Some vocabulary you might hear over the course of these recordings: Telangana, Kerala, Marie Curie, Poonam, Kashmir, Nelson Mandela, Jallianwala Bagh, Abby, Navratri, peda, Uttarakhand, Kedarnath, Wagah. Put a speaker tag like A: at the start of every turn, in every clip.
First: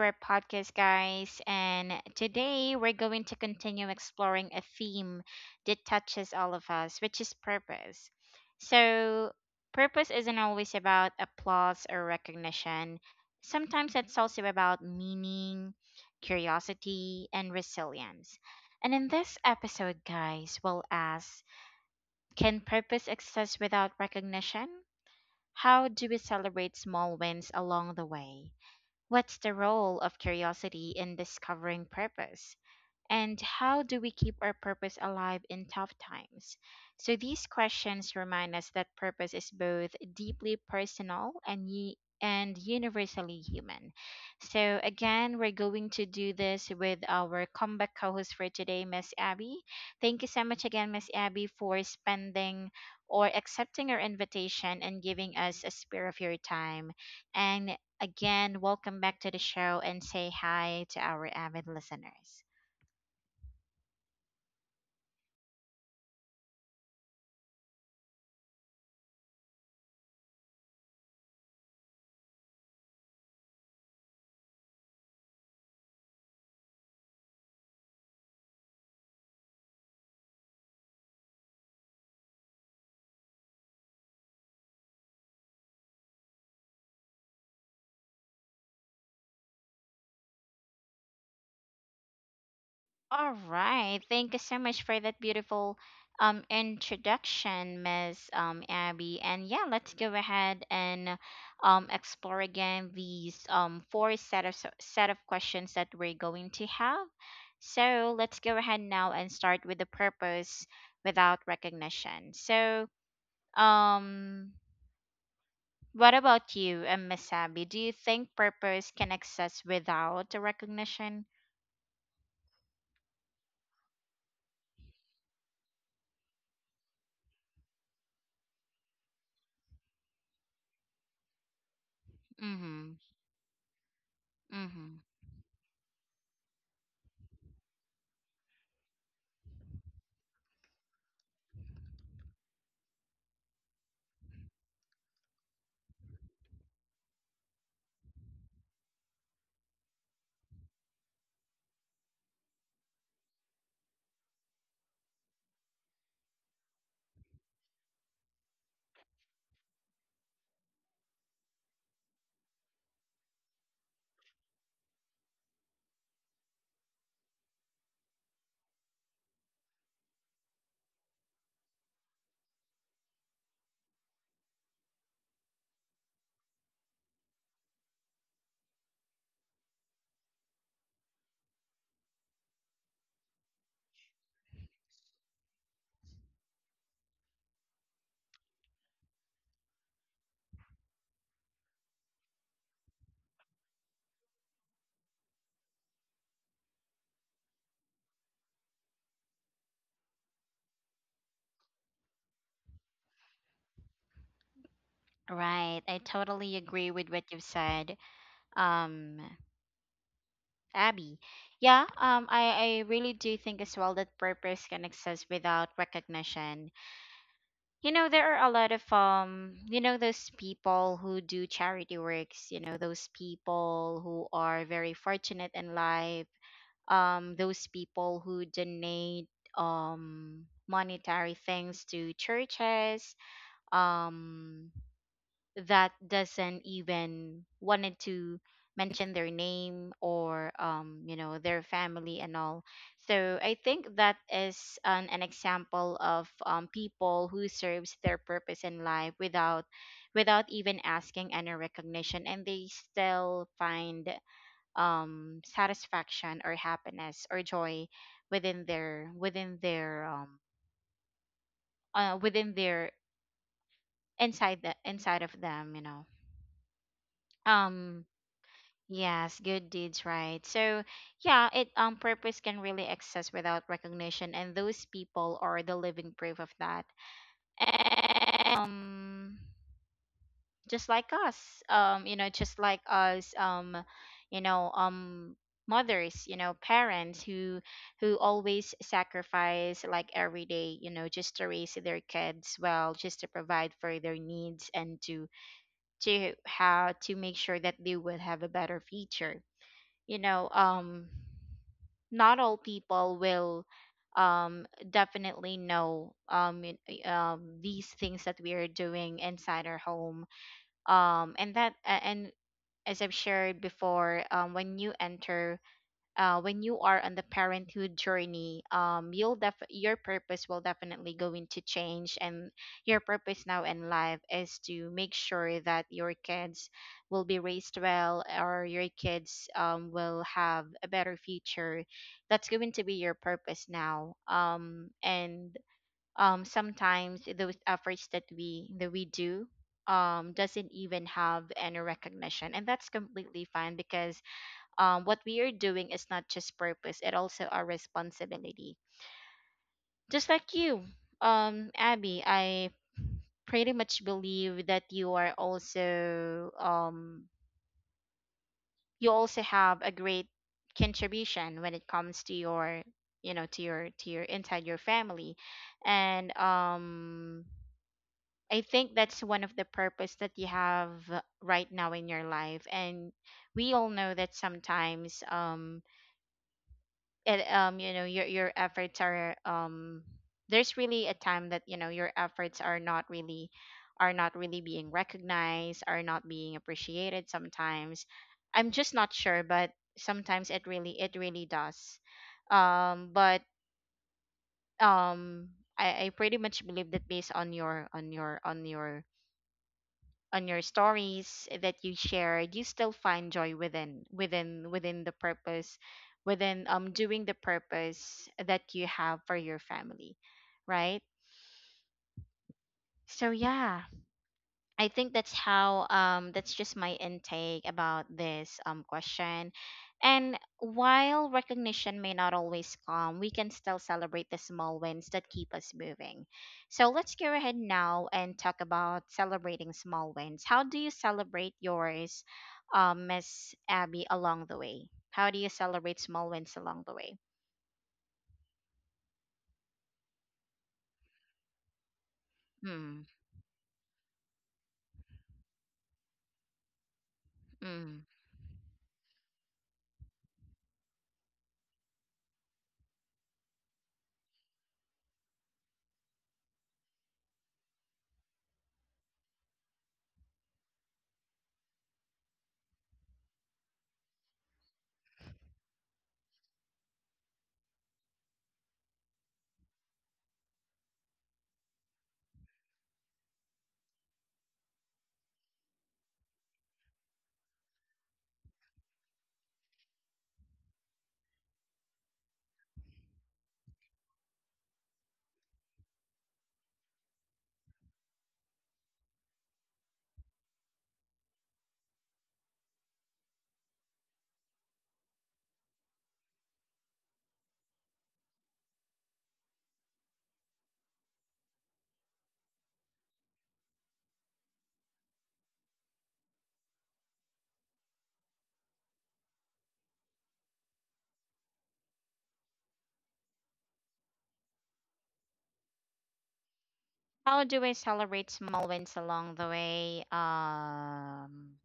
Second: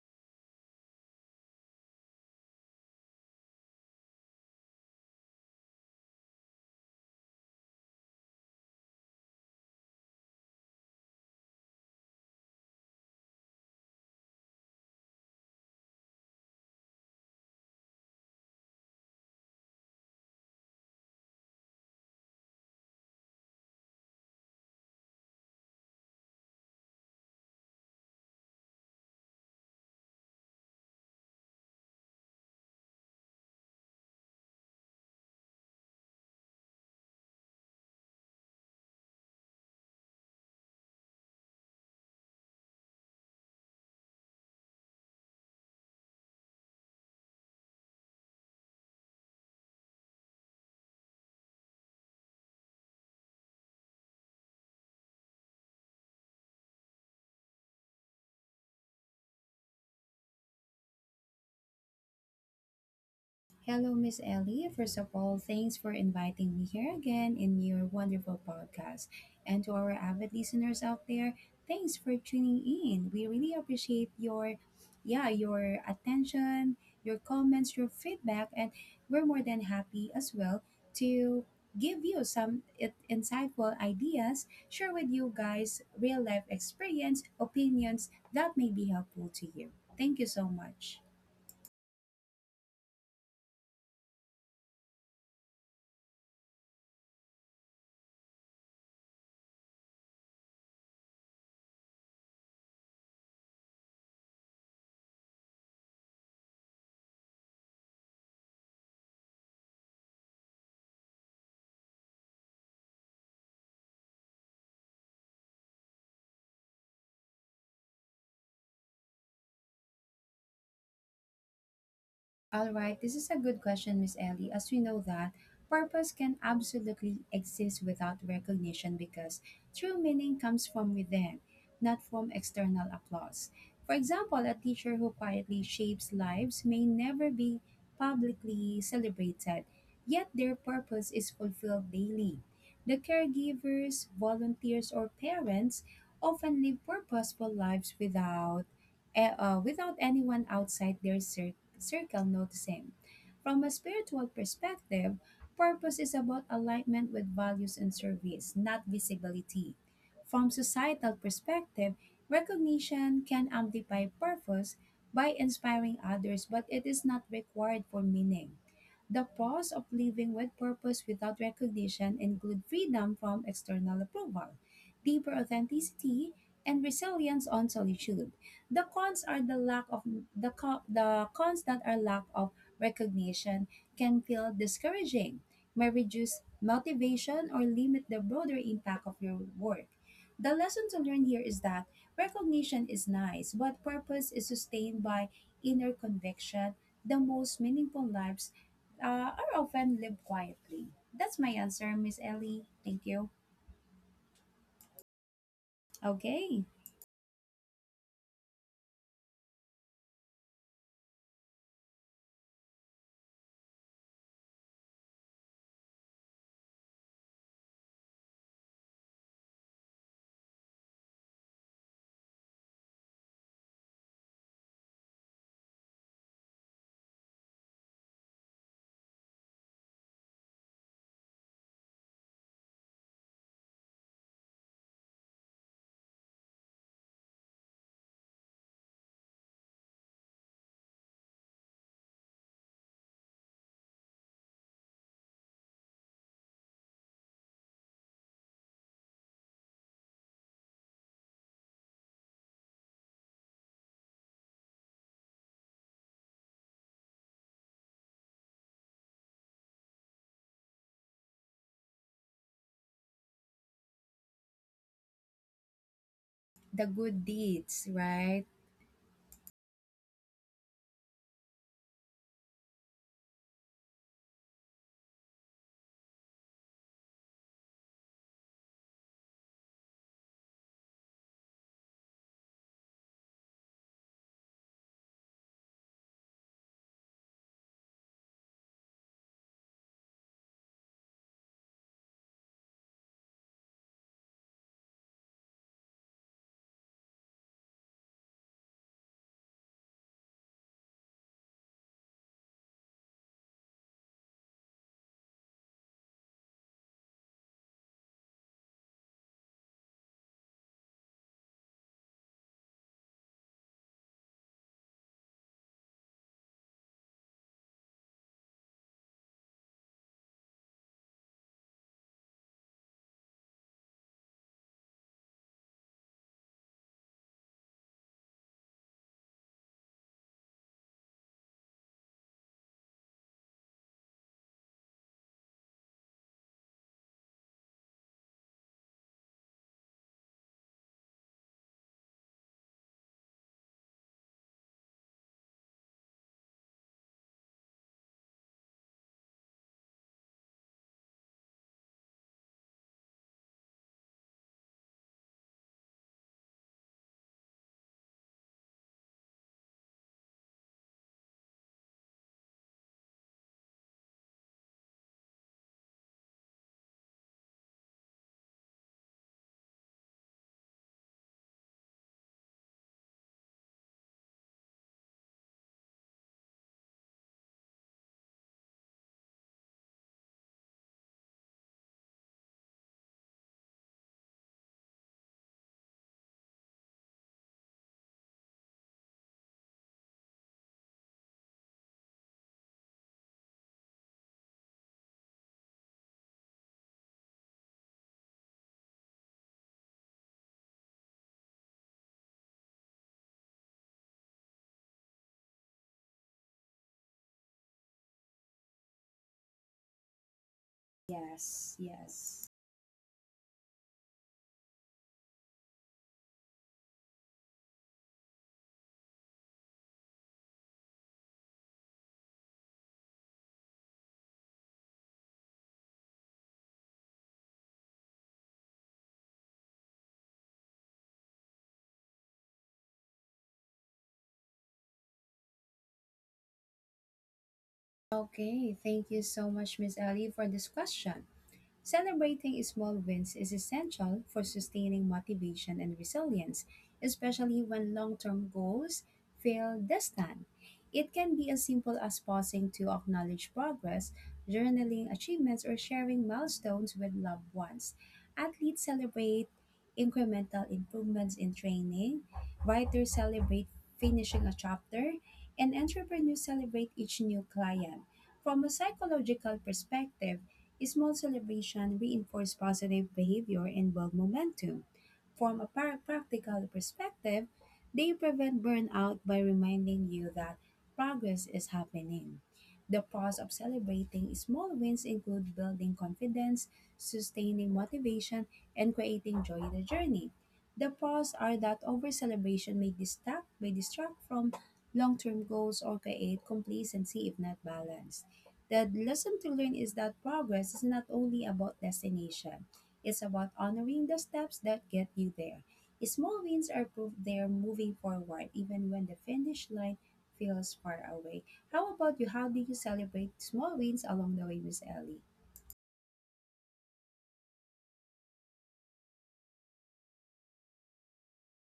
A: our podcast, guys. And today we're going to continue exploring a theme that touches all of us, which is purpose. So, purpose isn't always about applause or recognition. Sometimes it's also about meaning, curiosity, and resilience. And in this episode, guys, we'll ask, can purpose exist without recognition? How do we celebrate small wins along the way? What's the role of curiosity in discovering purpose? And how do we keep our purpose alive in tough times? So these questions remind us that purpose is both deeply personal and universally human. So again, we're going to do this with our comeback co-host for today, Miss Abby. Thank you so much again, Miss Abby, for spending or accepting our invitation and giving us a spare of your time. And again, welcome back to the show and say hi to our avid listeners.
B: Hello, Miss Ellie. First of all, thanks for inviting me here again in your wonderful podcast. And to our avid listeners out there, thanks for tuning in. We really appreciate your yeah, your attention, your comments, your feedback, and we're more than happy as well to give you some insightful ideas, share with you guys real life experience, opinions that may be helpful to you. Thank you so much.
A: All right. Thank you so much for that beautiful introduction, Miss Abby. And yeah, let's go ahead and explore again these four set of set of questions that we're going to have. So let's go ahead now and start with the purpose without recognition. So um what about you, Miss Abby? Do you think purpose can exist without the recognition?
B: All right, this is a good question, Miss Ellie. As we know that purpose can absolutely exist without recognition because true meaning comes from within, not from external
A: Mm-hmm.
B: applause. For example, a teacher who
A: Mm-hmm.
B: quietly shapes lives may never be publicly celebrated, yet their purpose is fulfilled daily. The caregivers, volunteers, or parents often live purposeful lives without without anyone outside their circle noticing. From a spiritual perspective, purpose is about alignment with values and service, not visibility. From societal perspective, recognition can amplify purpose by inspiring others, but it is not required for meaning. The pros of living with purpose without recognition include freedom from external approval, deeper authenticity, and resilience on solitude. The cons are the lack of the cons that are lack of recognition, can feel discouraging, may reduce motivation or limit the broader impact of your work. The lesson to learn here is that recognition is nice, but purpose is sustained by inner conviction. The most meaningful lives are often lived quietly. That's my answer, Miss Ellie. Thank you.
A: Right. I
B: Okay.
A: totally agree with what you've said, um, Abby. Yeah, I really do think as well that purpose can exist without recognition. You know, there are a lot of those people who do charity works, you know, those people who are very fortunate in life, those people who donate monetary things to churches, um that doesn't even wanted to mention their name or their family and all. So I think that is an example of people who serves their purpose in life without even asking any recognition, and they still find satisfaction or happiness or joy within their uh, within their inside of them, you know.
B: The good deeds,
A: um
B: right?
A: Yes, good deeds, right? So, yeah, it purpose can really exist without recognition, and those people are the living proof of that. And, just like us, you know, just like us, you know, mothers, you know, parents who always sacrifice like every day, you know, just to raise their kids well, just to provide for their needs and to how to make sure that they will have a better future, you know. Not all people will definitely know, these things that we are doing inside our home. And as I've shared before, when you are on the parenthood journey, your purpose will definitely going to change, and your purpose now in life is to make sure that your kids will be raised well, or your kids, will have a better future. That's going to be your purpose now. And sometimes those efforts that we do, doesn't even have any recognition, and that's completely fine because, what we are doing is not just purpose, it also our responsibility. Just like you, Abby, I pretty much believe that you also have a great contribution when it comes to your, inside your family. And I think that's one of the purpose that you have right now in your life. And we all know that sometimes, it you know your efforts are, there's really a time that, you know, your efforts are not really being recognized, are not being appreciated sometimes. I'm just not sure, but sometimes it really does, but um I pretty much believe that based on your stories that you shared, you still find joy within the purpose, within doing the purpose that you have for your family, right?
B: Yes, yes.
A: So yeah, I think that's how that's just my intake about this question. And while recognition may not always come, we can still celebrate the small wins that keep us moving. So let's go ahead now and talk about celebrating small wins. How do you celebrate yours, Miss Abby, along the way? How do you celebrate small wins along the way?
B: Okay, thank you so much, Miss Ellie, for this question. Celebrating small
A: Hmm.
B: wins is essential for sustaining motivation and resilience, especially when
A: Mm.
B: long term goals feel distant. It can be as simple as pausing to acknowledge progress, journaling achievements, or sharing milestones with loved ones. Athletes celebrate incremental improvements in training, writers celebrate finishing a chapter, and entrepreneurs celebrate each new client. From a psychological perspective, small celebration reinforce positive behavior and build momentum. From a practical perspective, they prevent burnout by reminding you that progress is happening. The pros of celebrating small wins include building confidence, sustaining motivation, and creating joy in the journey. The pros are that over celebration may distract from long term goals or create complacency if not balanced. The lesson to learn is that progress is not only about destination, it's about honoring the steps that get you there. Small wins are proof they're moving forward, even when the finish line feels far away. How about you? How do you celebrate small wins along the way, Miss Ellie?
A: How do I celebrate small wins along the way?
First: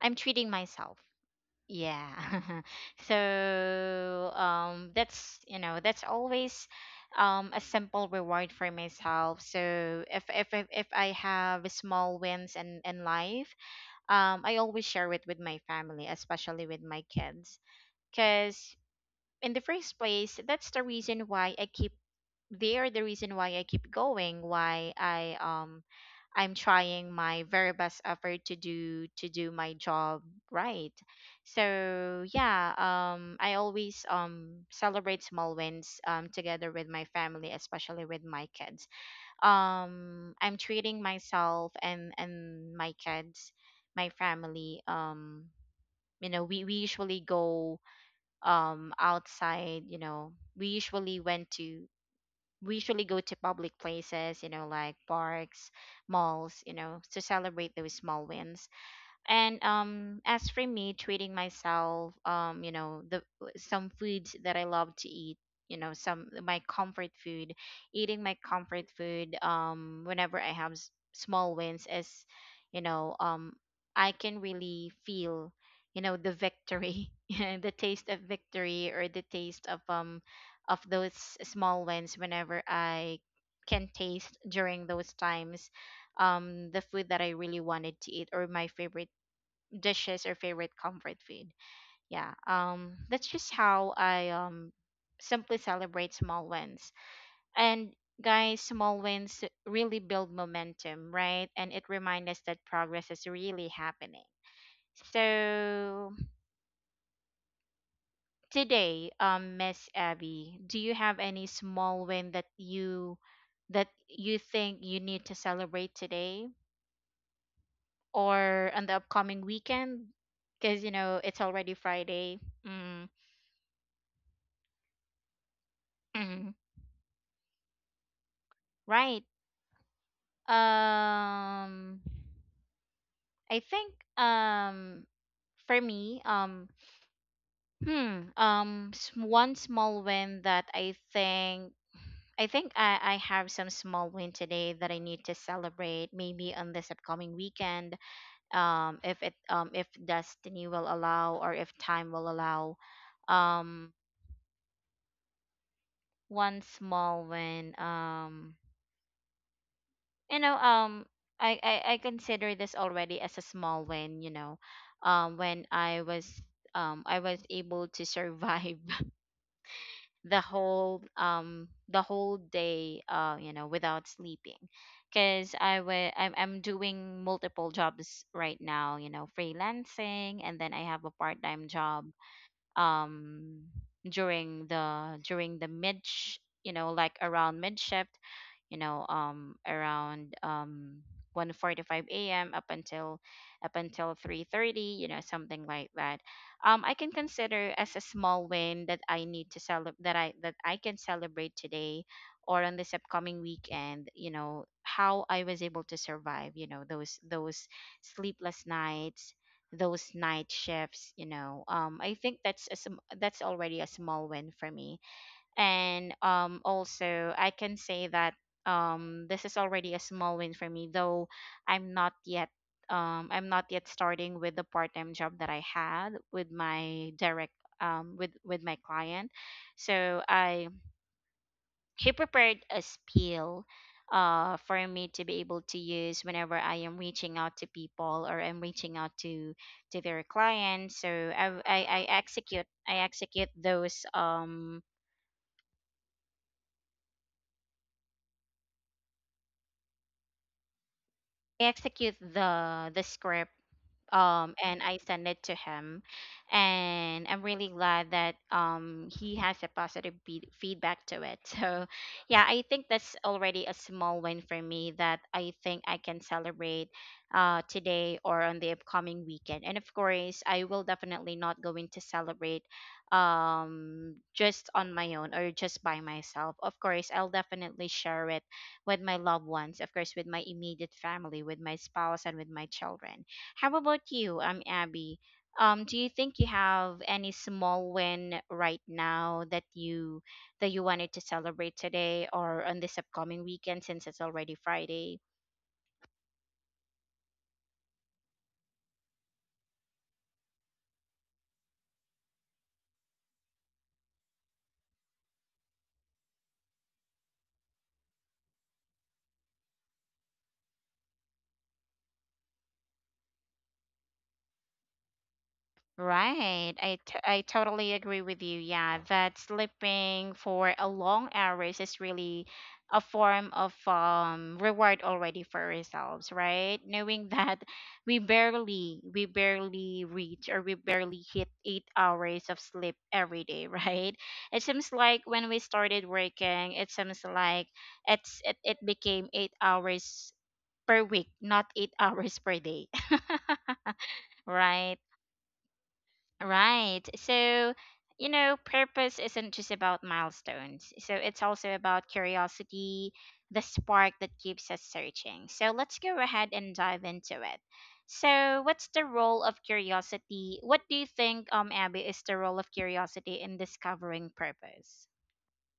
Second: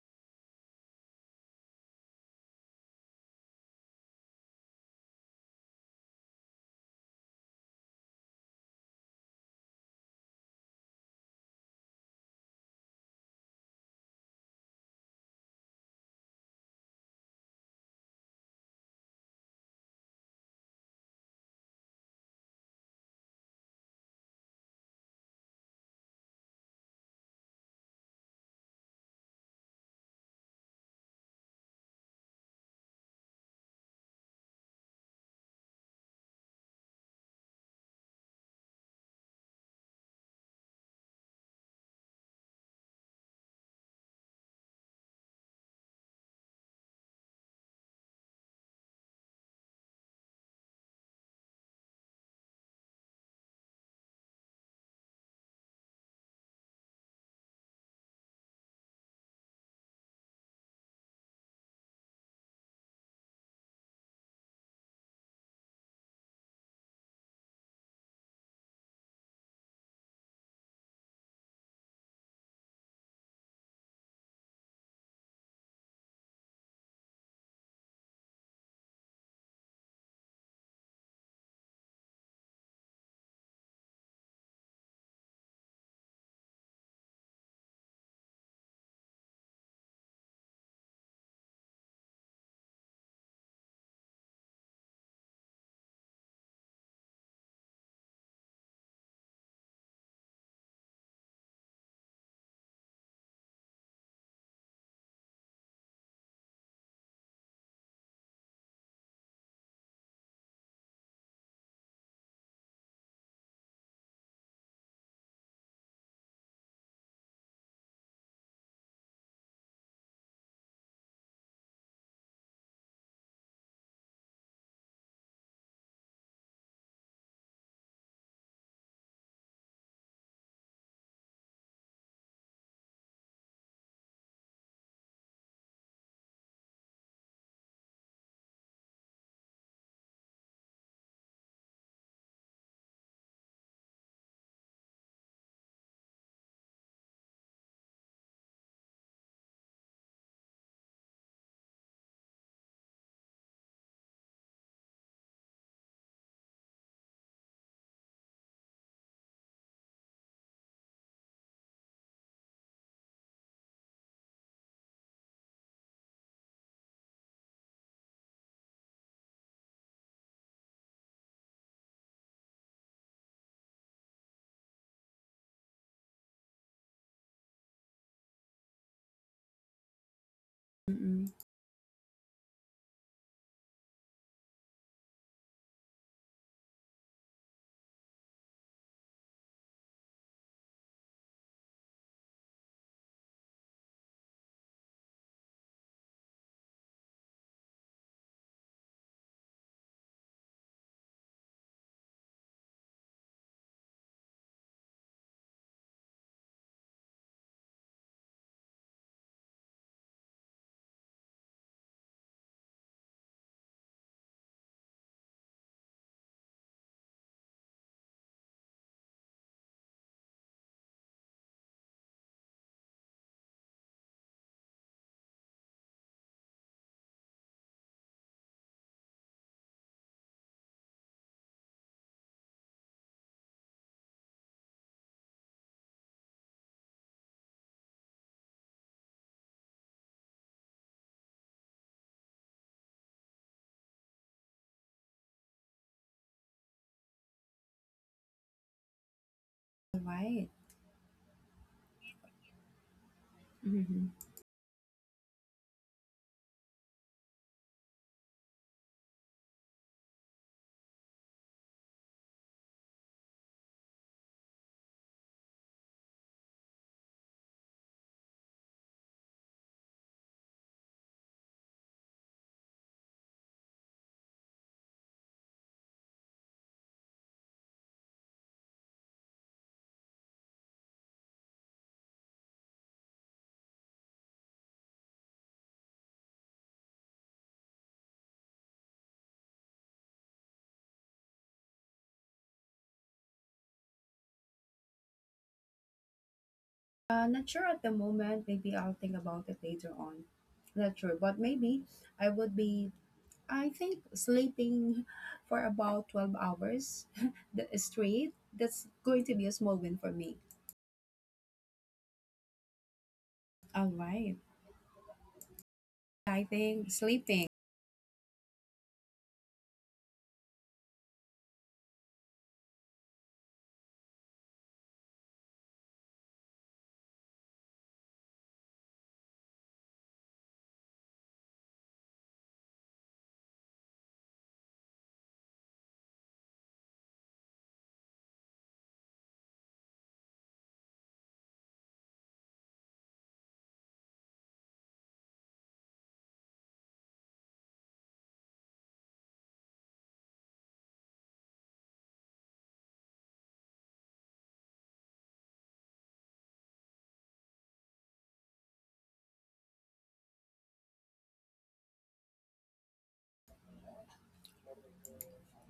A: I'm treating myself. Yeah. So that's, you know, that's always a simple reward for myself. So if I have small wins in life, I always share it with my family, especially with my kids, cuz in the first place, that's the reason why I keep they are the reason why I keep going, why I I'm trying my very best effort to do my job, right. So yeah, I always celebrate small wins together with my family, especially with my kids. I'm treating myself and my kids, my family, we usually go outside, you know, we usually went to we usually go to public places, you know, like parks, malls, you know, to celebrate those small wins. And as for me, treating myself, the some foods that I love to eat, you know, some my comfort food, eating my comfort food, whenever I have small wins, is, you know, I can really feel, you know, the victory, yeah, the taste of victory, or the taste of, of those small wins. Whenever I can taste during those times the food that I really wanted to eat, or my favorite dishes or favorite comfort food. Yeah. That's just how I simply celebrate small wins. And guys, small wins really build momentum, right? And it reminds us that progress is really happening. So today, Miss Abby, do you have any small win that you think you need to celebrate today or on the upcoming weekend? Because you know it's already Friday. Mm. Right. Um I think, for me um hmm s- one small win that I think I have some small win today that I need to celebrate maybe on this upcoming weekend, if destiny will allow, or if time will allow. um One small win, you know um I consider this already as a small win, you know, when I was I was able to survive the whole day, you know, without sleeping, because I'm doing multiple jobs right now, you know, freelancing, and then I have a
B: Mm-mm.
A: part-time job, um during the mid sh- you know like around mid shift, you know, around, 1:45 a.m., up until 3:30, you know, something like that, I can consider as a small win that I need to celebrate that I can celebrate today or on this upcoming weekend. You know how I was able to survive, you know, those sleepless nights, those night shifts, you know, I think that's that's already a small win for me. And also I can say that this is already a small win for me, though i'm not yet I'm not yet starting with the part-time job that I had with my direct, with my client. So, I he prepared a spiel, for me to be able to use whenever I am reaching out to people, or I'm reaching out to their clients. So
B: All right.
A: I execute the script,
B: Mm-hmm.
A: and I sent it to him, and I'm really glad that he has a positive feedback to it. So yeah, I think that's already a small win for me that I think I can celebrate today or on the upcoming weekend. And of course I will definitely not going to celebrate just on my own or just by myself. Of course, I'll definitely share it with my loved ones, of course with my immediate family, with my spouse and with my children. How about you, Abby? Do you think you have any small win right now that you wanted to celebrate today or on this upcoming weekend, since it's already Friday?
B: Not sure at the moment. Maybe I'll think about it later on. Not sure, but maybe I would be. I think sleeping for about 12 hours straight, that's going to be a small win for me. All right. I
A: Right. I,
B: think
A: t- I
B: sleeping.
A: totally agree with you. Yeah, that sleeping for a long hours is really a form of reward already for ourselves, right? Knowing that we barely reach, or we barely hit 8 hours of sleep every day, right? It seems like when we started working, it seems like it became 8 hours per week, not 8 hours per day. Right? Right. So, purpose isn't just about milestones. So it's also about curiosity, the spark that keeps us searching. So let's go ahead and dive into it. So, what's the role of curiosity? What do you think, Abby, is the role of curiosity in discovering purpose?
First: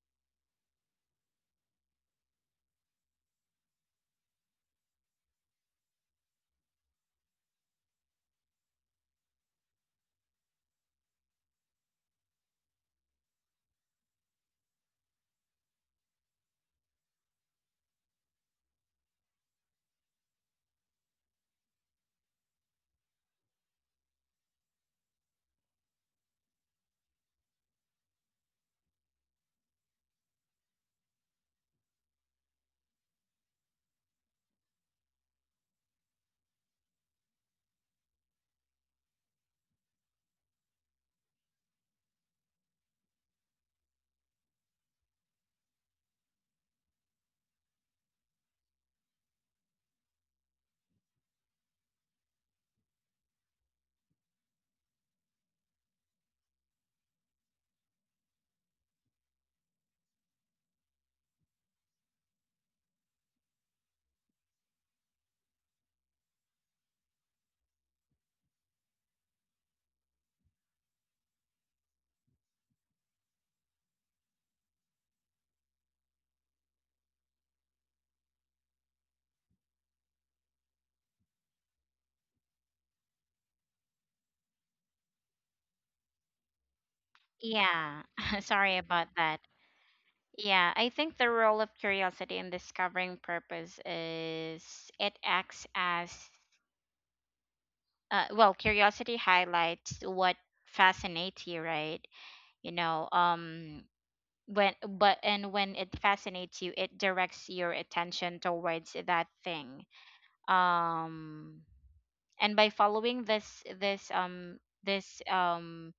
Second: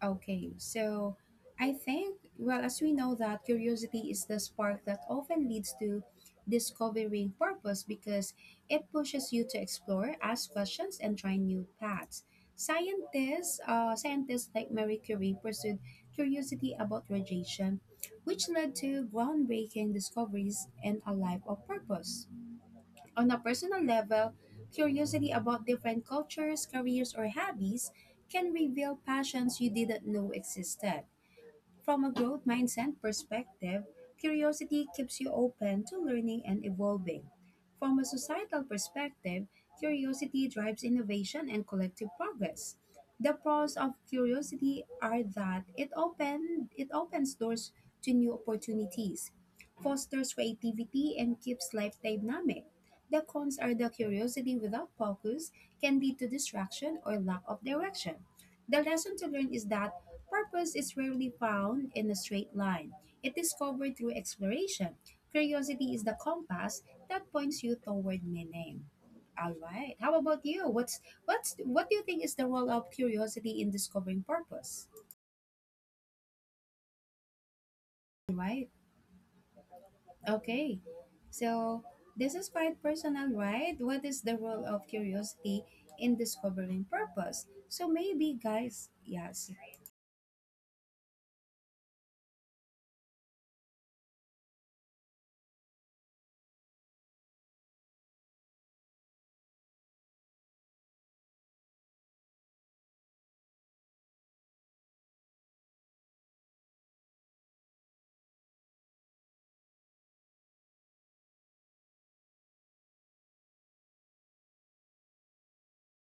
B: Okay, so I think, well, as we know that curiosity is the spark that often leads to discovering purpose because it pushes you to explore, ask questions, and try new paths. Scientists like Marie Curie pursued curiosity about radiation, which led to groundbreaking discoveries and a life of purpose. On a personal level, curiosity about different cultures, careers, or hobbies can reveal passions you didn't know existed. From a growth mindset perspective, curiosity keeps you open to learning and evolving. From a societal perspective, curiosity drives innovation and collective progress. The pros of curiosity are that it opens doors to new opportunities, fosters creativity and keeps life dynamic. The cons are that curiosity without focus can lead to distraction or lack of direction. The lesson to learn is that purpose is rarely found in a straight line. It is discovered through exploration. Curiosity is the compass that points you toward meaning. All right. How about you? What do you think is the role of curiosity in discovering purpose? Right. Okay. So this is quite personal, right? What is the role of curiosity in discovering purpose? So maybe
A: Yeah,
B: guys,
A: sorry about
B: yes.
A: that. Yeah, I think the role of curiosity in discovering purpose is it acts as well, curiosity highlights what fascinates you, right? you know um when, but and when it fascinates you, it directs your attention towards that thing. um and by following this um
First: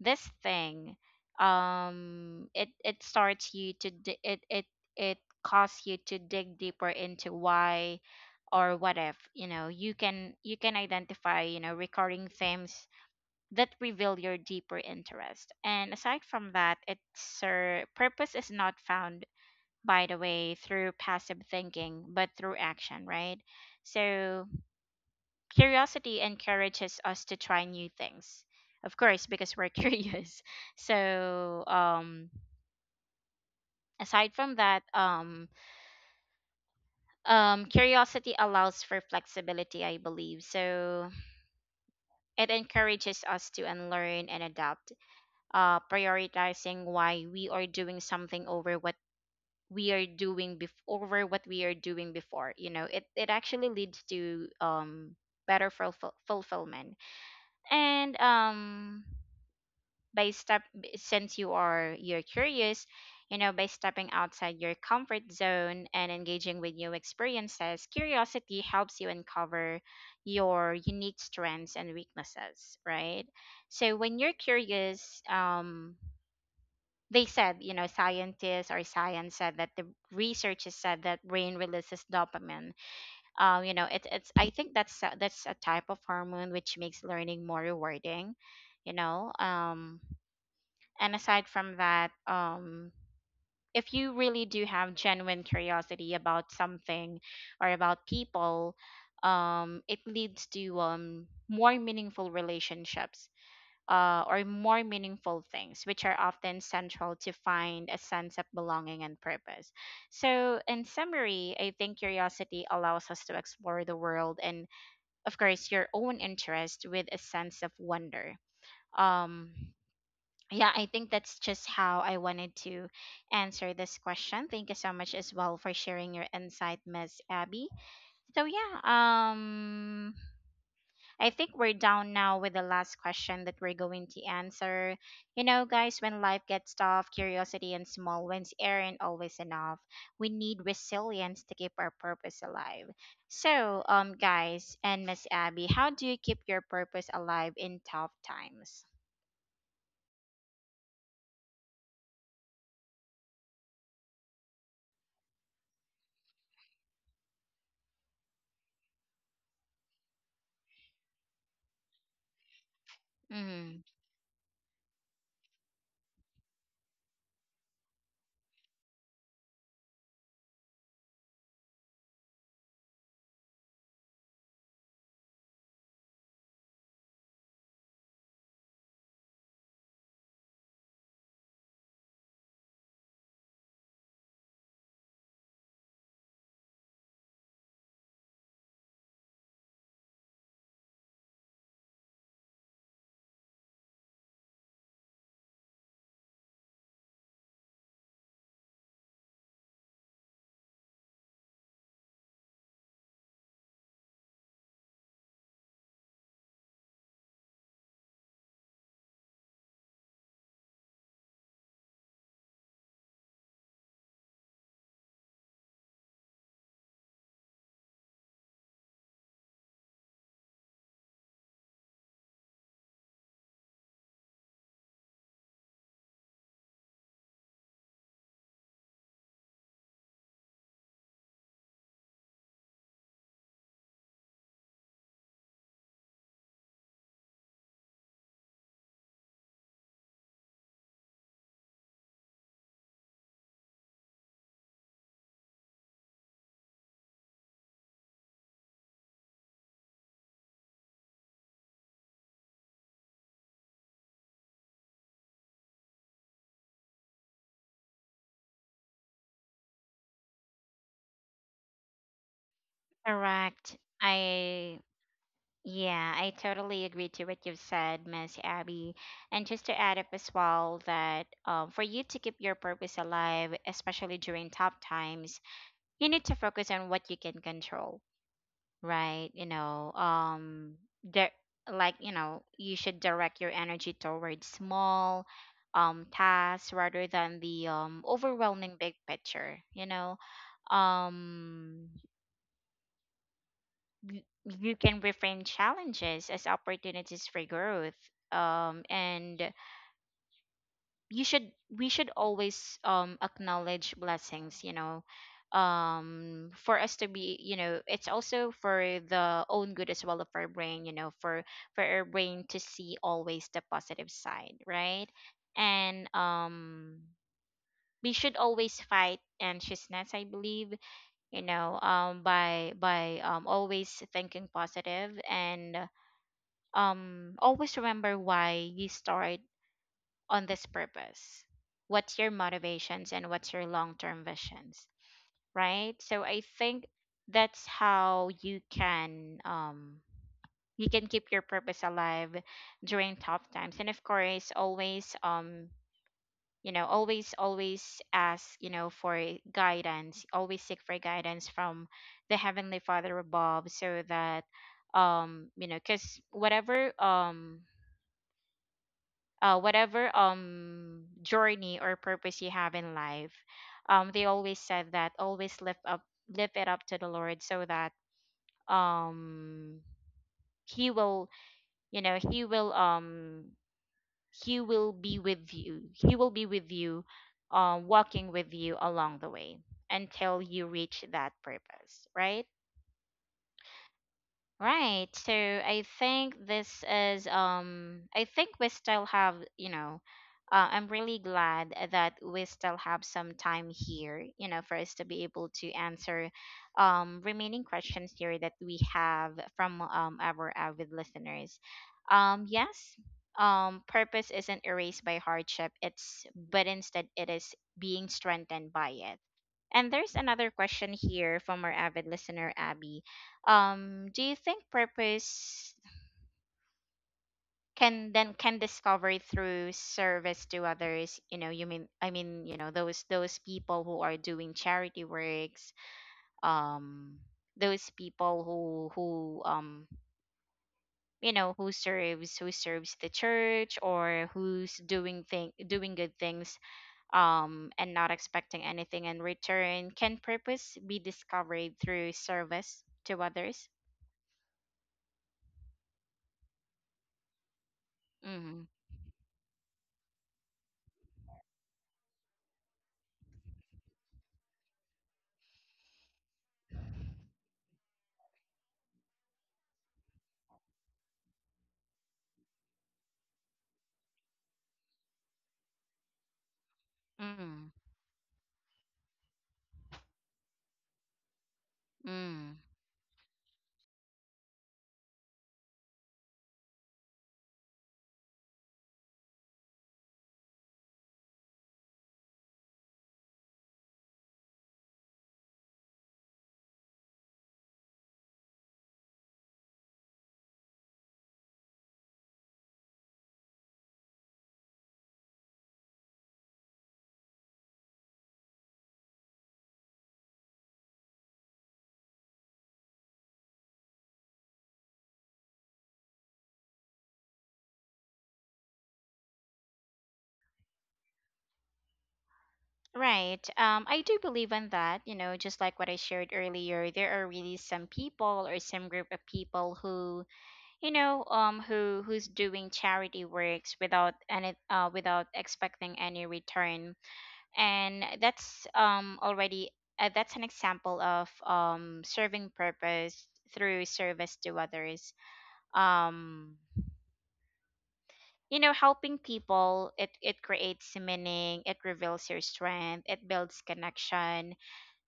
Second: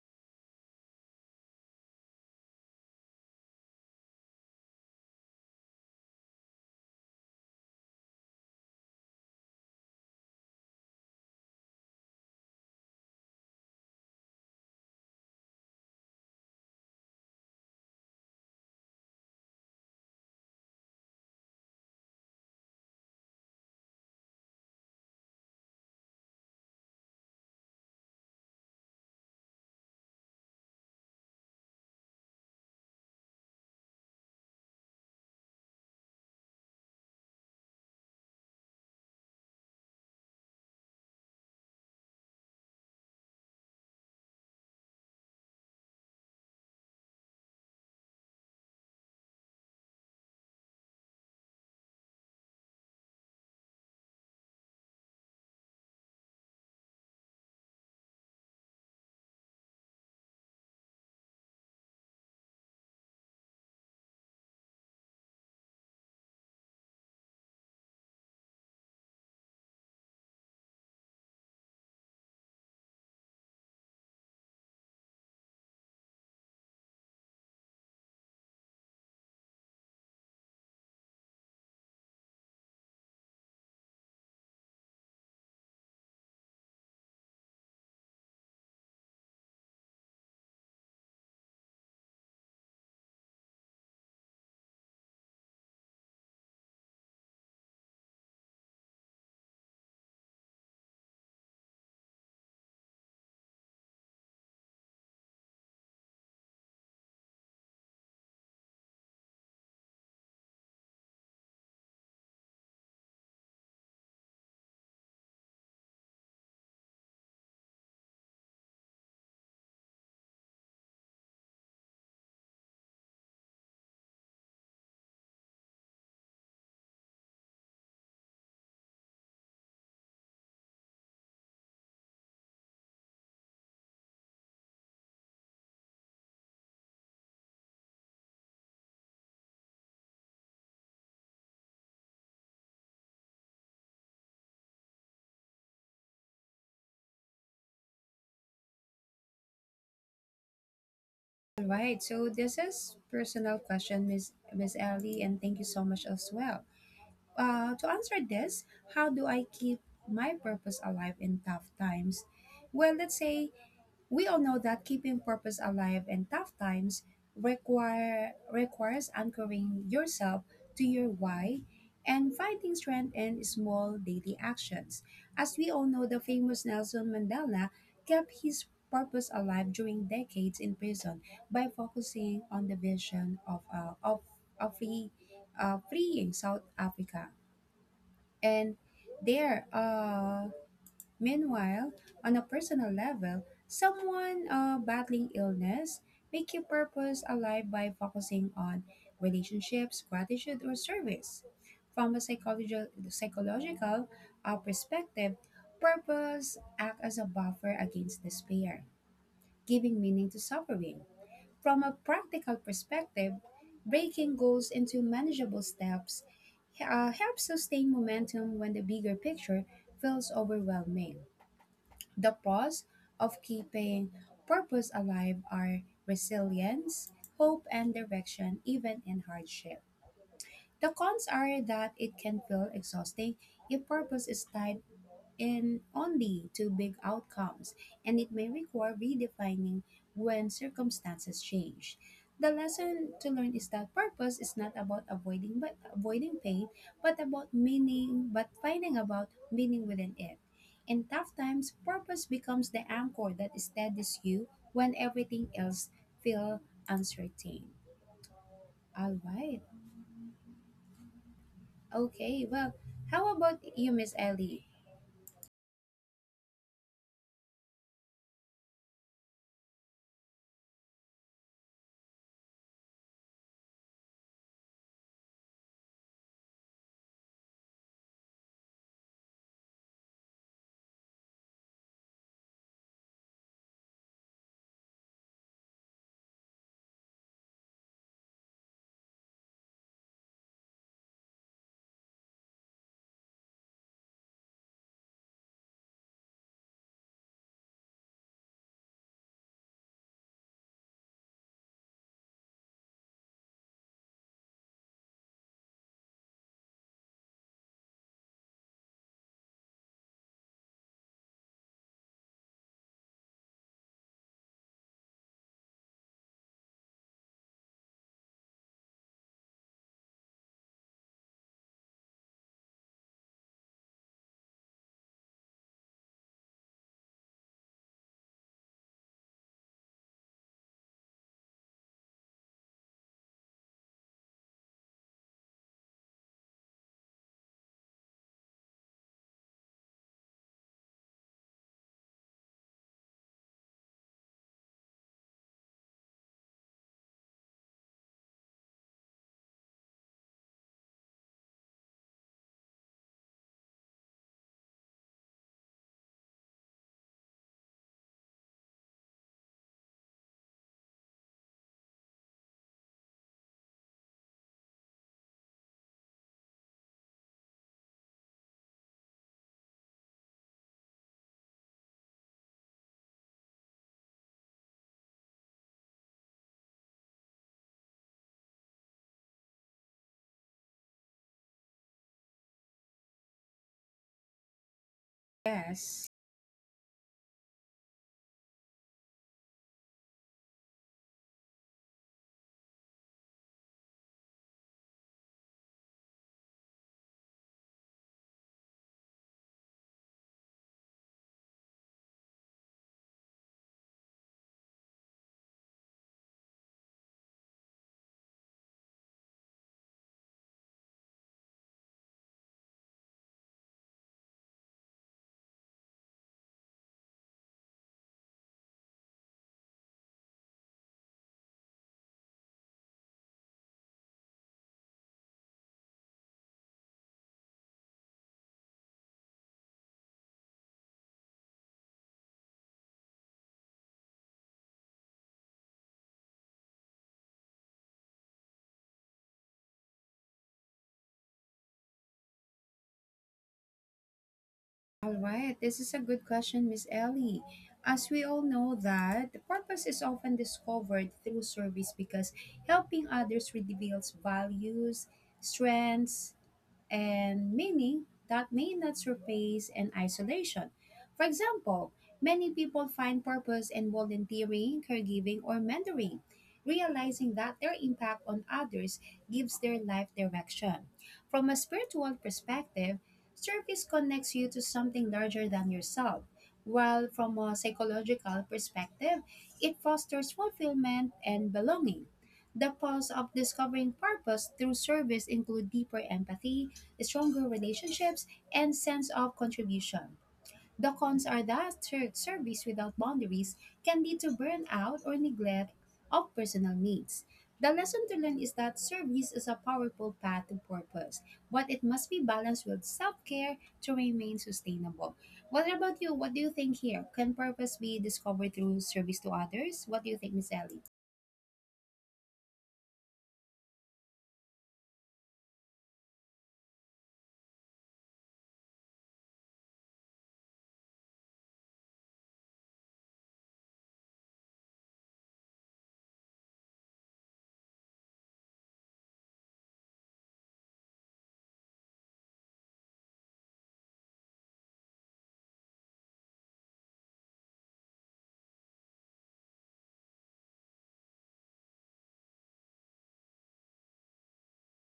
A: this thing, it starts you to di- it causes you to dig deeper into why or what if. You know, you can, you can identify, you know, recurring themes that reveal your deeper interest. And aside from that, it's purpose is not found, by the way, through passive thinking, but through action, right? So curiosity encourages us to try new things, of course, because we're curious. So aside from that, curiosity allows for flexibility, I believe. So it encourages us to unlearn and adapt, prioritizing why we are doing something over what we are doing before you know, it actually leads to better fulfillment. And by step Since you're curious, you know, by stepping outside your comfort zone and engaging with new experiences, curiosity helps you uncover your unique strengths and weaknesses, right? So when you're curious, they said, you know, scientists, or science said that the researchers said that brain releases dopamine. You know, it's it's. I think that's that's a type of hormone which makes learning more rewarding. You know, and aside from that, if you really do have genuine curiosity about something or about people, it leads to more meaningful relationships, or more meaningful things, which are often central to find a sense of belonging and purpose. So, in summary, I think curiosity allows us to explore the world and, of course, your own interest with a sense of wonder. Um, yeah, I think that's just how I wanted to answer this question. Thank you so much as well for sharing your insight, Miss Abby. So yeah, I think we're down now with the last question that we're going to answer. You know, guys, when life gets tough, curiosity and small wins aren't always enough. We need resilience to keep our purpose alive. So, guys and Miss Abby, how do you keep your purpose alive in tough times?
B: All right, so this is personal question, Miss Ellie, and thank you so much as well. To answer this, how do I keep my purpose alive in tough times? Well, let's say
A: Mm,
B: we all know that keeping purpose alive in tough times requires anchoring yourself to your why and finding strength in small daily actions. As we all know, the famous Nelson Mandela kept his purpose alive during decades in prison by focusing on the vision of freeing South Africa. And there, uh, Meanwhile, on a personal level, someone battling illness may keep purpose alive by focusing on relationships, gratitude, or service. From a psychological perspective, purpose acts as a buffer against despair, giving meaning to suffering. From a practical perspective, breaking goals into manageable steps helps sustain momentum when the bigger picture feels overwhelming. The pros of keeping purpose alive are resilience, hope, and direction, even in hardship. The cons are that it can feel exhausting if purpose is tied in only to big outcomes, and it may require redefining when circumstances change. The lesson to learn is that purpose is not about avoiding pain, but about meaning, but finding about meaning within it. In tough times, purpose becomes the anchor that steadies you when everything else feels uncertain. All right. Okay. Well, how about
A: correct.
B: you, Miss Ellie?
A: I Yeah, I totally agree to what you've said, Miss Abby. And just to add up as well that for you to keep your purpose alive, especially during tough times, you need to focus on what you can control, right? You know, there, like, you know, you should direct your energy towards small tasks rather than the overwhelming big picture. You know, um you can reframe challenges as opportunities for growth, and you should we should always acknowledge blessings, you know, for us to be, you know, it's also for the own good as well of our brain, you know, for our brain to see always the positive side, right? And we should always fight anxiousness, I believe, you know, by always thinking positive, and always remember why you start on this purpose, what's your motivations and what's your long-term visions, right? So I think that's how you can, you can keep your purpose alive during tough times. And of course, always, you know, always, ask, you know, for guidance, always seek for guidance from the heavenly Father above, so that you know, because whatever whatever journey or purpose you have in life, they always said that always lift up, lift it up to the Lord, so that um he will, you know, he will be with you, walking with you along the way until you reach that purpose, right? Right. So I
B: Yes.
A: think this is I think we still have, you know, I'm really glad that we still have some time here, you know, for us to be able to answer remaining questions here that we have from our avid listeners. Yes, purpose isn't erased by hardship, it's but instead it is being strengthened by it. And there's another question here from our avid listener, Abby. Do you think purpose can discover through service to others? You know, you mean I mean, you know, those people who are doing charity works, um, those people who, who serves, who serves the church, or who's doing good things, and not expecting anything in return. Can purpose be discovered through service to others?
B: All right, this is a good question, Miss Ellie. As we all
A: Mm,
B: know that the purpose is often discovered through service because helping others reveals values, strengths, and meaning that may not surface in isolation. For example, many people find purpose in volunteering, caregiving, or mentoring, realizing that
A: mm,
B: their impact on others gives their life direction. From a spiritual
A: mm.
B: perspective, service connects you to something larger than yourself, while from a psychological perspective, it fosters fulfillment and belonging. The pulse of discovering purpose through service include deeper empathy, stronger relationships, and sense of contribution. The cons are that service without boundaries can lead to burnout or neglect of personal needs. The lesson to learn is that service is a powerful path to purpose, but it must be balanced with self care to remain sustainable. What about you? What do you think here? Can purpose be discovered through service to others? What do you think, Miss Ellie?
A: Right. I do believe in that. You know, just like what I shared earlier, there are really some people or some group of people who, you know, who, who's doing charity works without any, without expecting any return, and that's already, that's an example of serving purpose through service to others. um you know, helping people, it creates meaning, it reveals your strength, it builds connection,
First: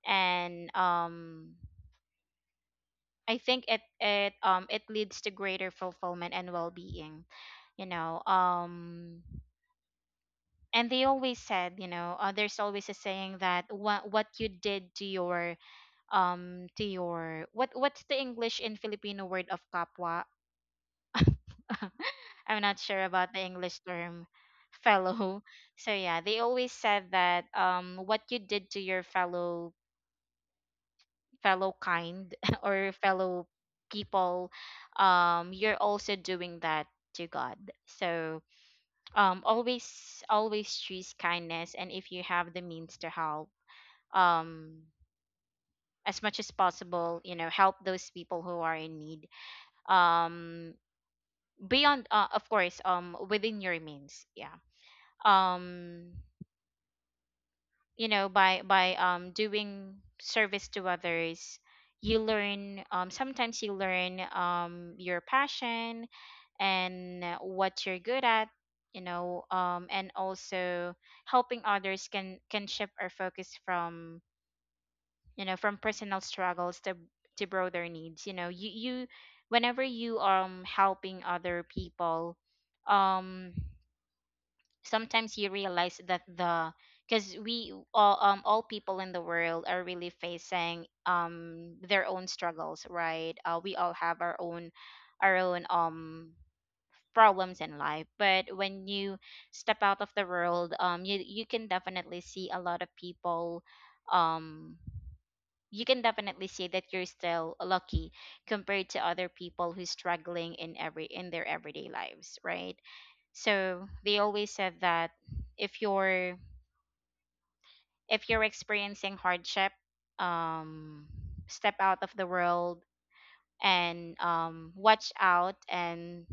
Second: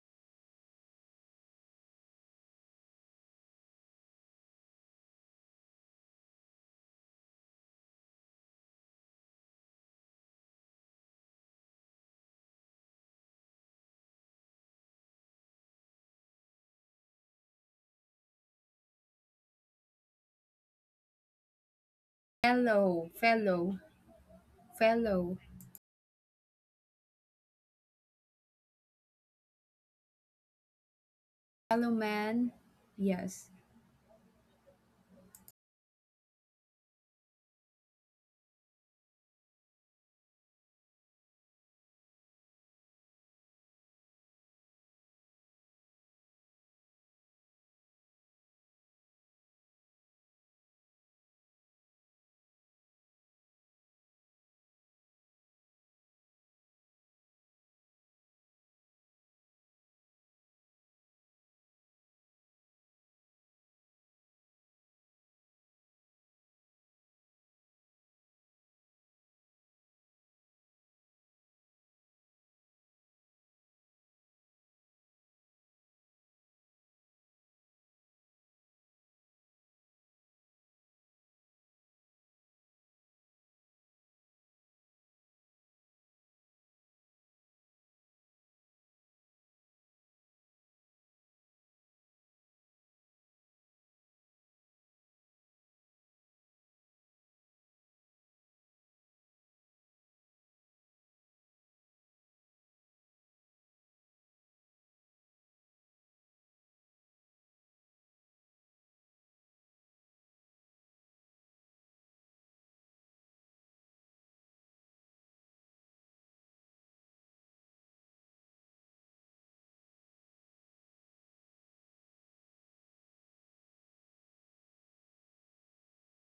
A: and I think it leads to greater fulfillment and well-being, you know. And they always said, you know, there's always a saying that what you did to your to your, what, what's the English and Filipino word of kapwa? I'm not sure
B: Fellow,
A: about the English
B: fellow,
A: term. Fellow.
B: fellow,
A: So yeah, they always said that what you did to your fellow, fellow
B: fellow
A: kind
B: man.
A: or fellow
B: Yes.
A: people, you're also doing that to God. So always, always choose kindness, and if you have the means to help, um as much as possible, you know, help those people who are in need, um beyond, of course within your means, yeah. um you know, by doing service to others, you learn, sometimes you learn your passion and, what you're good at, you know. And also, helping others can shift our focus from, you know, from personal struggles to broader needs, you know. You Whenever you are, helping other people, um sometimes you realize that, the because we all, all people in the world, are really facing their own struggles, right? We all have our own, our own problems in life. But when you step out of the world, you, you can definitely see a lot of people, um you can definitely say that you're still lucky compared to other people who's struggling in their everyday lives, right? So they always said that if you're, if you're experiencing hardship, um step out of the world, and watch out, and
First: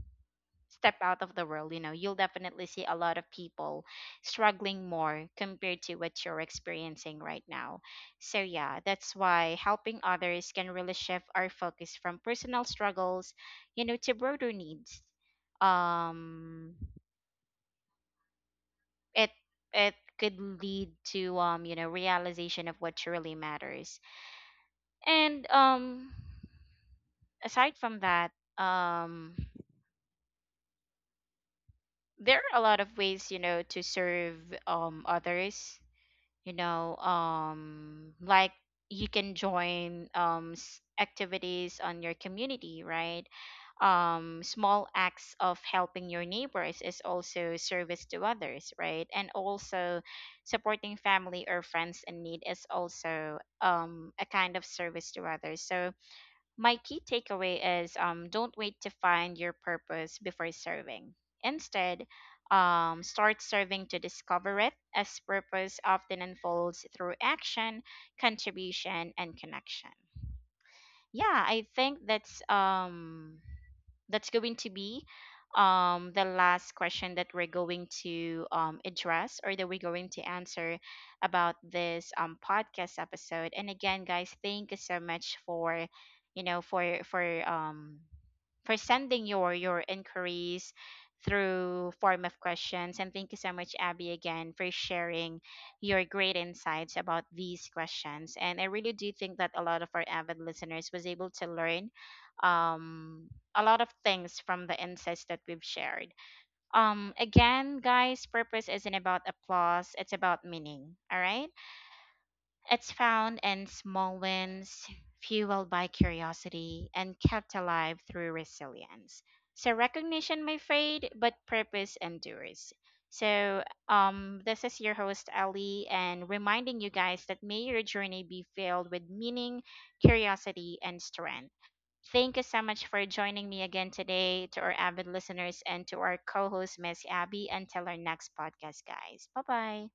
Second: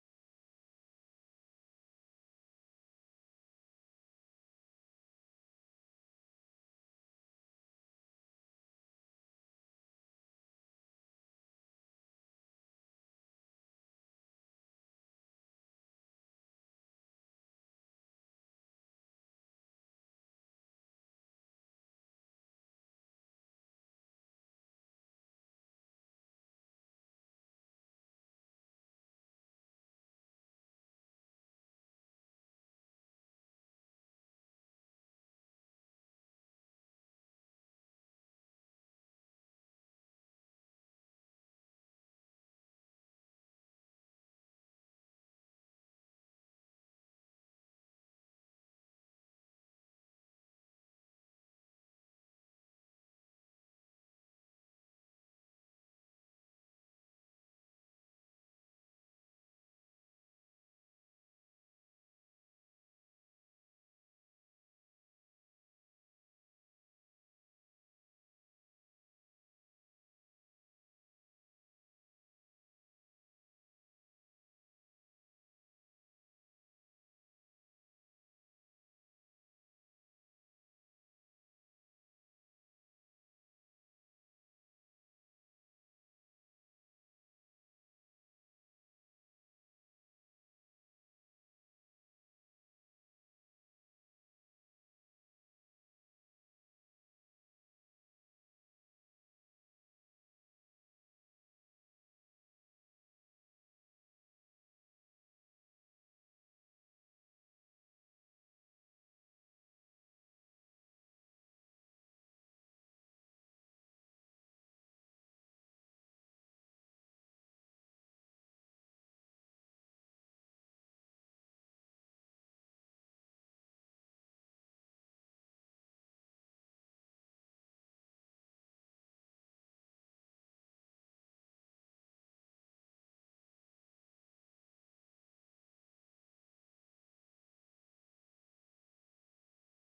A: step out of the world, you know, you'll definitely see a lot of people struggling more compared to what you're experiencing right now. So, yeah, that's why helping others can really shift our focus from personal struggles, you know, to broader needs. Um, it it could lead to, you know, realization of what really matters. And aside from that, um, there are a lot of ways, you know, to serve others, you know. Like, you can join activities on your community, right? Small acts of helping your neighbors is also service to others, right? And also supporting family or friends in need is also a kind of service to others. So my key takeaway is, don't wait to find your purpose before serving. Instead, start serving to discover it, as purpose often unfolds through action, contribution, and connection. Yeah, I think that's going to be the last question that we're going to address or that we're going to answer about this podcast episode. And again, guys, thank you so much for, you know, for sending your inquiries through form of questions. And thank you so much, Abby, again, for sharing your great insights about these questions. And I really do think that a lot of our avid listeners was able to learn a lot of things from the insights that we've shared. Again, guys, purpose isn't about applause, it's about meaning, all right? It's found in small wins, fueled by curiosity, and kept alive through resilience. So recognition may fade, but purpose endures. So this is your host Ali, and reminding you guys that may your journey be filled with meaning, curiosity, and strength. Thank you so much for joining me again today, to our avid listeners and to our co-host Miss Abby. Until our next podcast, guys. Bye bye.